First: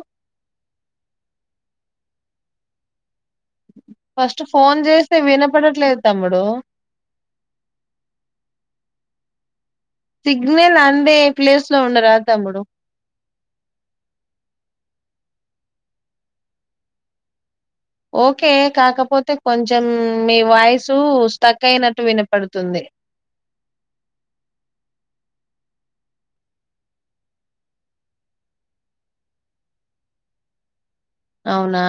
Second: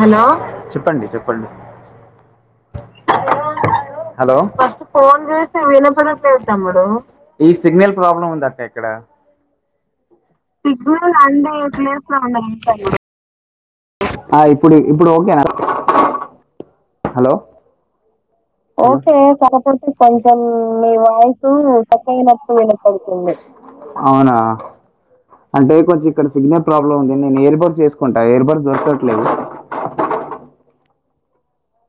Hello చెప్పండి చెప్పండి hello first phone చేస్తే వినపడ్తలేద్ తమ్ముడు ఈ సిగ్నల్ ప్రాబ్లం ఉంది అక్కే క్కడ సిగ్నల్ అందే ప్లేస్ లో ఉండరాద్ తమ్ముడు అ ఇప్పుడి ఇప్పుడు ఓకేనా హలో ఓకే ఓకే కాకపోతే కొంచెం కకపోతే మీ కొంచెం నీ వాయిసు వాయిసు స్టక్ అయినట్టు సక్కైనట్టు వినపడుతుంది వినపడుతుంది అవునా అంటే కొంచె ఇక్కడ సిగ్నల్ ప్రాబ్లమ్ ఉంది నేను ఎయిర్ బర్డ్స్ ఎస్కుకుంటా ఎయిర్ బర్డ్స్ దొరకట్లేవ్ అవునా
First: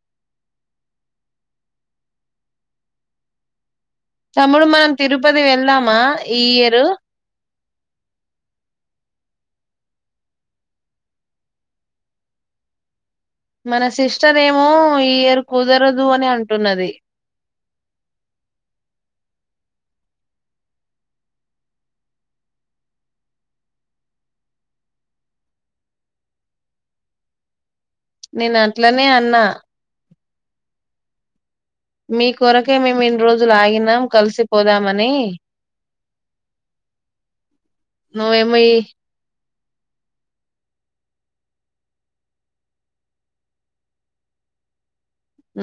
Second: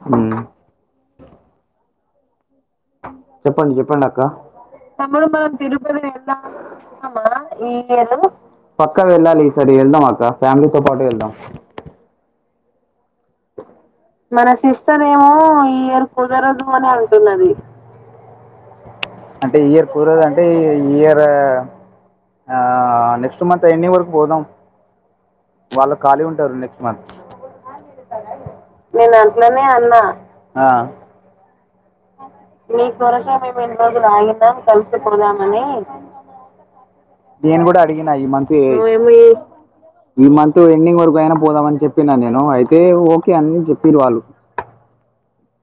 హమ్ చెప్పండి చెప్ ప్పండి అక్కా తమ్ముడు మనం తమ్ముడు తిరుపతి మనం వెళ్దామా తిరుపతి ఈ ఎల్దాం ఇయరు కున్నం కదా పక్క వెళ్ళాలి ఈ సరి వెళ్దాం అక్క ఫ్యామిలీతో పాటు వెళ్దాం మన సిస్టర్ మన ఏమో సిస్టర్ ఈ ఏమో ఇయర్ ఈ కుదరదు ఇయర్ అని కుదరదు అని అంటున్నది అంటున్నది అంటే ఇ ఇయర్ కురదు అంటే ఈ ఇయర్ ఆ నెక్స్ట్ మంత్ ఎండింగ్ వరక్ పోదాం వాళ్ళు ఖాళీ ఉంటరు నెక్స్ట్ మంత్ నేను అట్లనే నేను అన్నా అట్లనే అన్నా ఆ మీ కొరకే మీ మేము ఇన్ని కొరకె రోజులు మేమ్ ఆగినాం ఇడ్రోజులు ఆగినం కలిసిపోదామని కలిసిపోదామని నేను కూడా అడిగిన ఈ మంత్ ఈ మంతు ఎండింగ్ వరకు అయినా పోదామని చెప్పిన నేను అయితే ఓకే అని చెప్పిరు వాళ్ళు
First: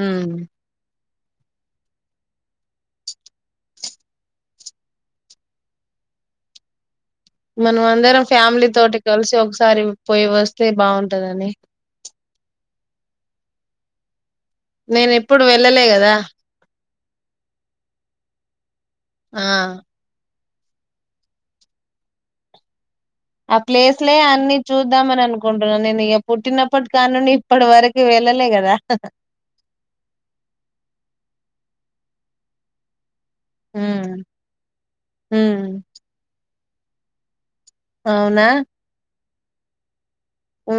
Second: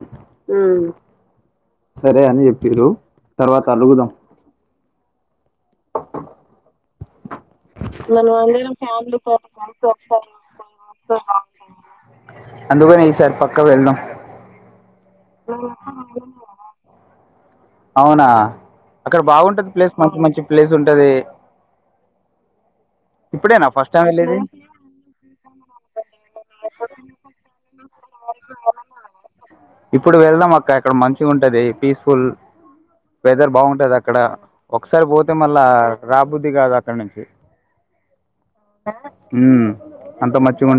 ఉమ్ సరే అని చెప్పిర్రు తర్వాత అలుగుదం మనమందరం ఫ్యామిలీ తోటి కలిసి ఒకసారి పోయి వస్తే బాగుంటందని క్క వెళ్దాం నేను ఎప్పుడు వెళ్ళలే గదా అవునా క్కడ ఆ బాగుంటది ప్లేస్ మంచి మంచి ప్లేస్ ఉంటంది ఆ ప్లేస్లే అన్ని చూద్దామని అనుకుంటున్నా నేను ఇగ పుట్టినప్పట్ కానుండి ఇప్పటి వరక్ వెళ్ళలే కదాహా ఇప్పుడు వెళ్దాం అక్క అక్కడ మంచిగుంటది పీస్ఫూల్ వెదర్ బాగుంటది అక్కడ ఉమ్ ఒకసారి పోతే ఉమ్, మళ్ళా రాబుద్ది కాదు అ కన్నుంచి అవ్నా హమ్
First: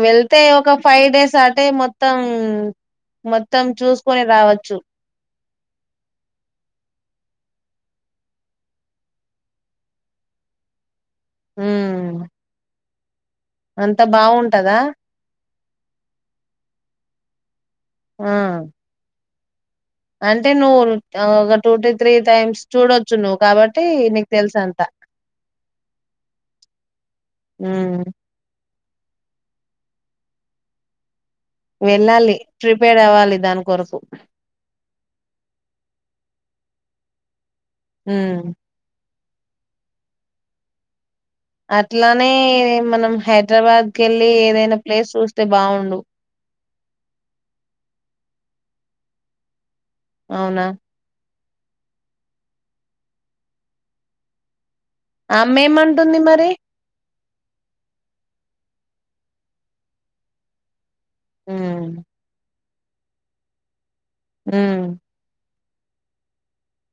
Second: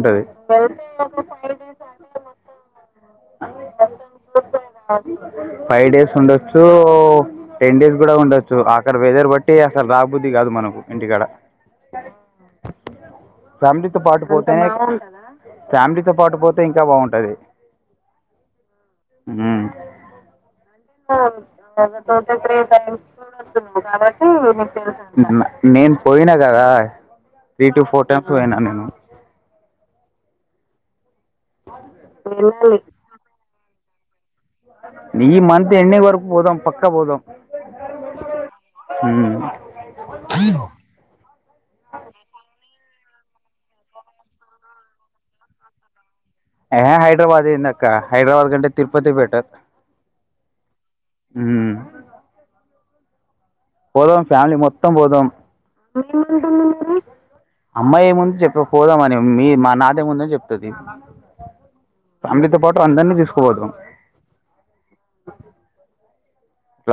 వెళ్తే ఒక ఫైవ్ డేస్ అటే మొత్తం మొత్తం చూసుకోని రావచ్చు ఫైవ్ డేస్ ఉండొచ్చు టెన్ డేస్ కూడా ఉండొచ్చు అక్కడ వెదర్ బట్టి అసలు రాబుద్ది కాదు మనకు ఇంటికాడ ఉమ్ ఫ్యామిలీతో అంత పాటు పోతానే బాగుంటదా ఫ్యామిలీతో పాటు పోతే ఇంకా బాగుంటది ఆ హ్మ్ అంటే నువ్వు ఆ, ఒక టూ టు త్రీ టైమ్స్ చూడొచ్చు నువ్వు కాబట్టి నీకు తెలుసు అంతా నేను పోయినా కదా three to um four times పోయినా నేను వెళ్ళాలి ప్రిపేర్డ్ అవ్వాలి దాని కొరకు ఈ మంత్ ఎన్న వరకు పోదాం పక్కా పోదాం మ్మ్ హ్మ్ అట్లానే మనం హైదరాబాద్ కి వెళ్ళి ఏదైనా ప్లేస్ చూస్తే బాగుండు ఎ హే హైదరాబాద్ ఏంది అక్కా హైదరాబాద్ కంటే తిరుపతి బెటర్ అవునా హ పో ఫ్యామిలీ మొం ఏం పోదం ఆమె ఏమంటుంది మరి అమ్మాయ ముందు చెప్పక పోదాంమని మీ మా నాదే ముందని చెప్తుది హ్మ్ ఫలీతో బట్ అందరినీ తీసుకోపోద్రాం హ ఇ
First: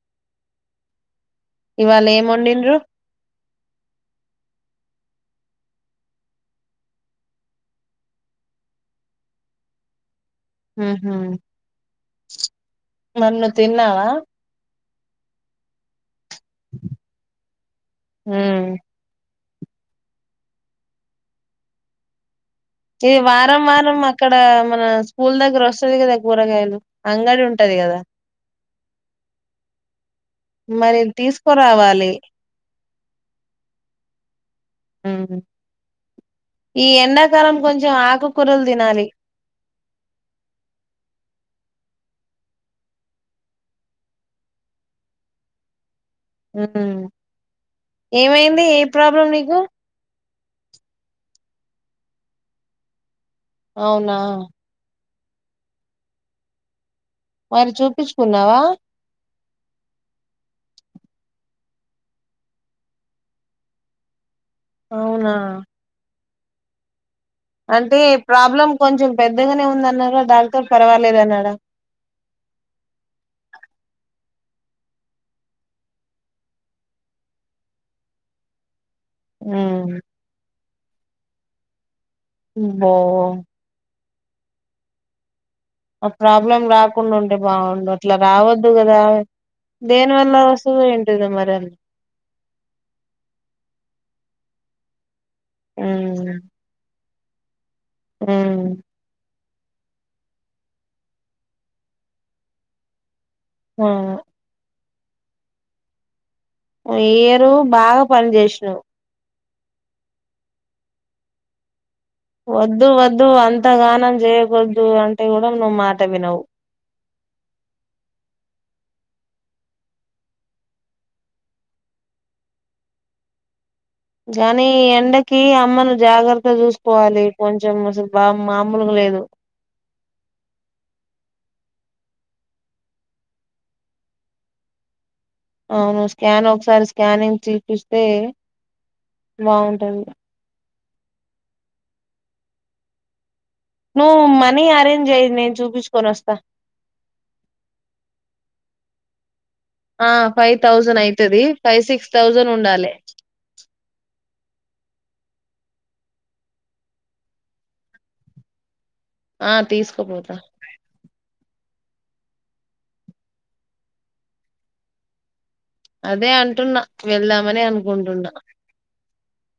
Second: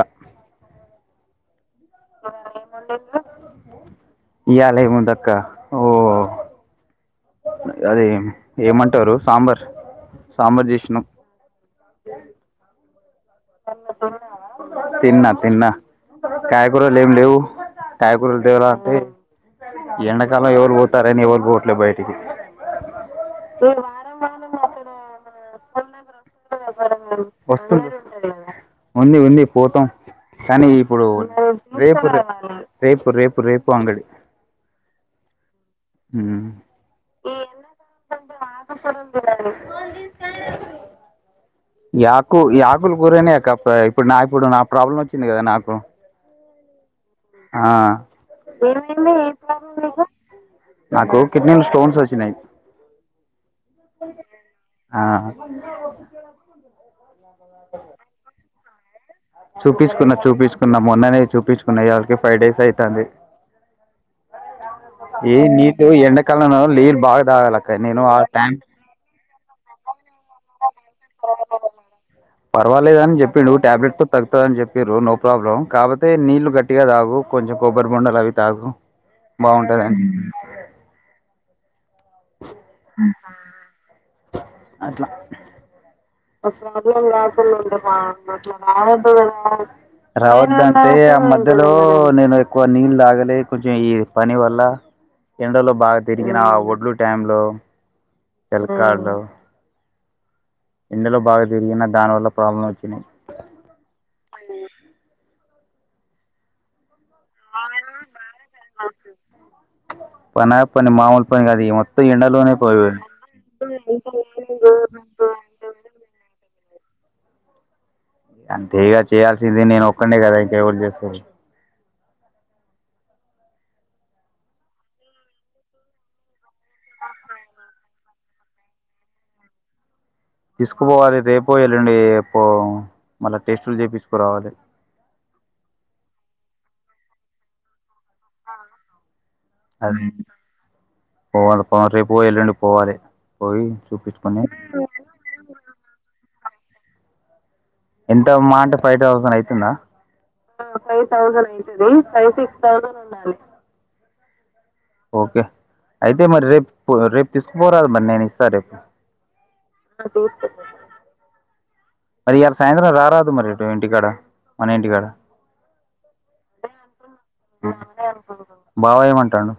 ఇవాళ ఏం వండిండ్రు ఇయాల ముందుక్క ఓ అది ఏమంటారు సాంబార్ సామర్జ్యషణం ఊహూ నన్ను తిన్నావా తిన్నా తిన్నా కాయకుూరలు ఏమి లేవు కాయకూరలు హ్మ్ లేవాల అంటే ఎండాకాలం ఎవరు పోతారని ఎవరు పోవట్లేదు బయటికి ఈ వారం వారం అక్కడ మన స్కూల్ దగ్గర స్తది కదా కూరగాయలు అంగడి ఉంటది వస్తుంది. గదా ఉంది ఉంది పోతాం కానీ మరి ఇప్పుడు రేపు తీసుకురావాలి రేపు రేపు రేపు అంగడి మ్ హూ ఉమ్. ఈ ఎండాకాలం కొంచెం ఆకుకూరలు తినాలి యాకు యాకులు కూరనేక పై ఇప్పుడు నా ఇప్పుడు నా ప్రాబ్లం వచ్చింది కదా నాకు ఉమ్ అ నీకు నాకు కిడ్నీల స్టోన్సొచ్చినయి అవునా ఆ మరి చూపిచ్చుకున్నావా చూపిచ్చుకున్న చూపిచ్చుకున్న మొన్ననే చూపిచ్చుకున్న ఇయాళకి ఫైవ్ డేస్ ఐతాంది అవునా ఏ నీట్ ఎండక్ కాలంలో నీల్ బా అంటే ప్రాబ్లం కొంచెం పెద్దగానే ఉందన్నరా డాక్టర్ పర్వాలేదన్నాడా పర్వాలేదని చెప్పిడు టాబ్లెట్ తో తగ్గుతాదని చెప్పిర్రు నో ప్రాబ్లం కాకపోతే నీళ్లు గట్టిగా తాగు కొంచెం కొబ్బరి బొండలవి తాగు బావుంటదన్ ఉమ్. [unintelligible] అట్ల ఆ ప్రాబ్లం రాకుండా ఉంటే బాగుండు అట్లా రావద్దు కదా దేని వల్ల వస్తదో రావద్దంటే ఆ ఏంటిదో మరి మధ్యలో అది నేను ఎక్కువ నీళ్ళు తాగలే కొంచెం ఈ పని వల్ల ఎండలో బాగా తిరిగిన ఆ ఒడ్లు టైంలో ఉమ్ ఎల్కార్డు ఎండలో బాగా తిరిగిన దాని వల్ల ప్రాబ్లం వచ్చినయి ఉమ్ ఈ ఇయరు బాగా పని చేసినావు పనా పని మామూలు పనికాదు [inaudible] వద్దు వద్దు అంతగానం చేయకోద్దు అంటే కూడా నువ్వ్ మాట వినవు అంతేగా చేయాల్సింది నేను ఒక్కడ్నే కదా ఇంక ఎవరు చేస్తుర్రు కానీ ఎండకి అమ్మను జా చూసుకోవాలి కొంచెం అసలు బా మామూలుగ లేదు తీసుకుపోవాలి రేపో ఎల్లుండి పో మళ్ళా టెస్టులు తీపించుకురావాలి అవును స్కాన్ ఒకసారి స్కానింగ్ చిపి తే అది బాగుంటుంది పోవాలి బా రెపో ఎల్లుండో పోవాలి పోయి నువ్వు చూపించుకొని మనీ అరేంజ్ చేయి నేను చూపించుకొని వస్తా ఎంత మాహ అంటే ఫైవ్ థౌసండ్ అయితే ఆ ఫైవ్ థౌజన్ అయ్యితది ఫైవ్ సిక్స్ థౌజన్ ఉండాలి ఓకే అయితే మరి రేపు రేపు తీసుకుపోరా మరి నేను ఇస్తా రేపు ఆ తీసుకోపోతా [unintelligible] సాయంత్రం రారదు మరి ఇటు ఇంటికాడ మన ఇంటికాడ అదే అంటున్నా వెళ్దామని అనుకుంటున్నా బావ ఏమంటాండు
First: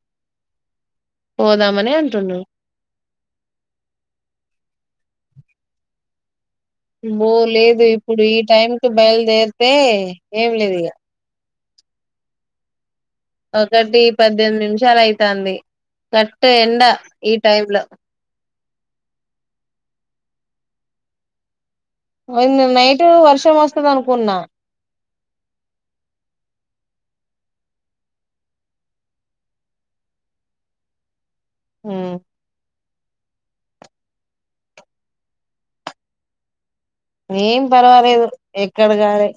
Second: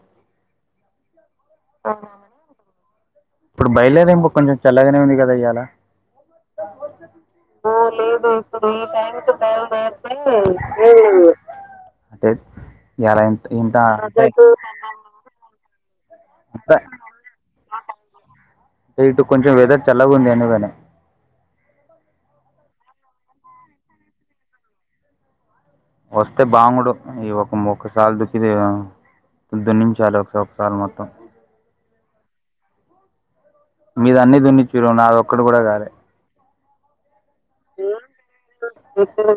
పోదామని అంటుడు ఇప్పుడు బయలుదేం కొంచెం చల్లగానే ఉంది కదా ఈ ఎలా [unintelligible] లేదు ఇప్పుడు ఈ టైంకి బయలుదేరితే ఏం లేదు ఇక [unintelligible] ఇంత ఒకటి పద్దెనిమిది నిమిషాలు అయితంది కట్ అంత ఎడా ఈ టైమ్ లో అంటే ఇటు కొంచెం వెదర్ చల్లగా ఉంది అయినగాని నిన్న నైట్ వర్షం వస్తంది అనుకున్నా వస్తే బాంగడు ఈ ఒక ఒకసారి [unintelligible] పొద్దున ను నుంచి ఒకసారి మొత్తం మ్మ్ మీద అన్ని దున్ని చూరు నాది ఒక్కడు కూడా కాలే ఏం పర్వాలేదు ఎక్కడ కానీ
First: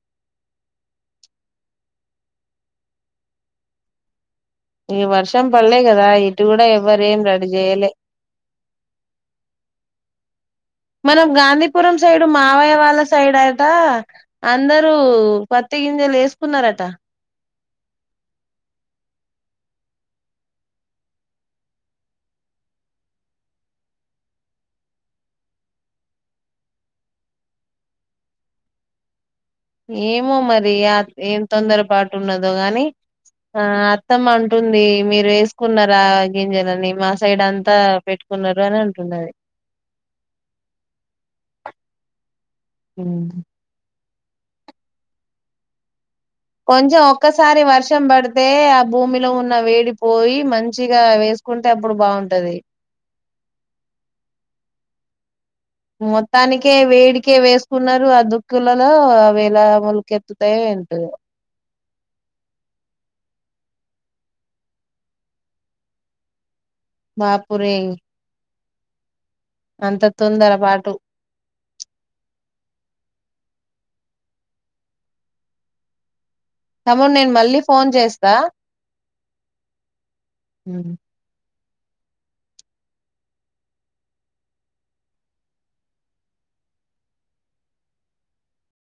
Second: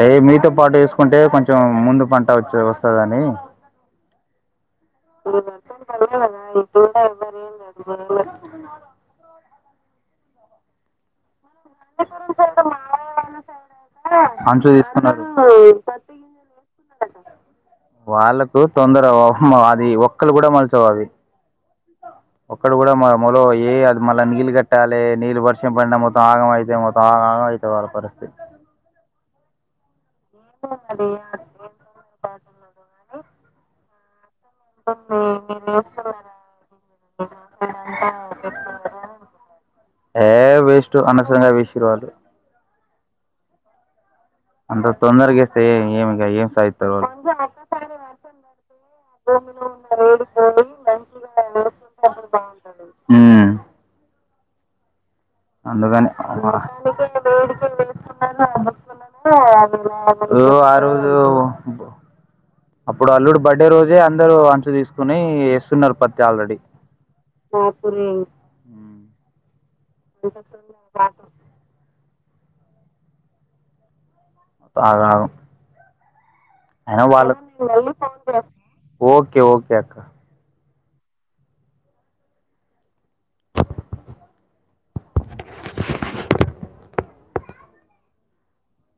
అంటే మీతో పాటు వేసుకుంటే కొంచెం ముందు పంట వచ్చ వస్తుందని ఈ వర్షం పడలే కదా ఇటు కూడా ఎవ్వరేం రెడీ చెయలే మన గాంధీపురం సైడు మావయ్య వాళ్ళ సైడ్ట అంట అంచు అందరు తీసుకున్నారు పత్తి గింజలు వేసుకున్నారట వాళ్ళలకు తొందర అది ఒక్కళ కూడా మలిచవు అవి ఒక్కటీ కూడా మొలవవు అది మళ్ళీ నీళ్ళు కట్టాలి నీళ్ళు వర్షం పడిన మొత్తం ఆగం అయితే మొత్తం ఆ ఆగం అయితే వాళ్ళ పరిస్థితి ఏమో మరి ఆ ఏం తొందర పాటు ఉన్నదో గానీ ఆ మన ఉంటుంది మీరు వేసుకున్నారా గింజలు అని మా సైడ్ అంతా పెట్టుకున్నారు అని అంటుంది అది ఏ వేస్ట్ అనవసరంగా వేసిర్రు వాళ్ళు అ అంత తొందరగాస్తే ఏమి ఎ కొంచెం ఒక్కసారి వర్షం పడితే ఆ భూమిలో ఉన్న వేడిపోయి మంచిగా వేసుకుంటే అప్పుడు బాగుంటది. ఉమ్ అందుకని మొత్తానికే వేడికే వేసుకున్నారు ఆ దుక్కులను అ వేలా ములకెత్తుతాయ ఓ ఆ ఏంటో రోజు అప్పుడు అల్లుడు బర్డే రోజే అందరుూ అంచు తీసుకుని ఎస్తున్నారు పత్తి ఆల్రెడీ. బాపురే ఉ అంత తొందర పాటు [unintelligible] అయినా తమ్ముడు నేను వాళ్ళ మళ్ళీ ఫోన్ చేస్తా ఓకే ఓకే అక్క ఉ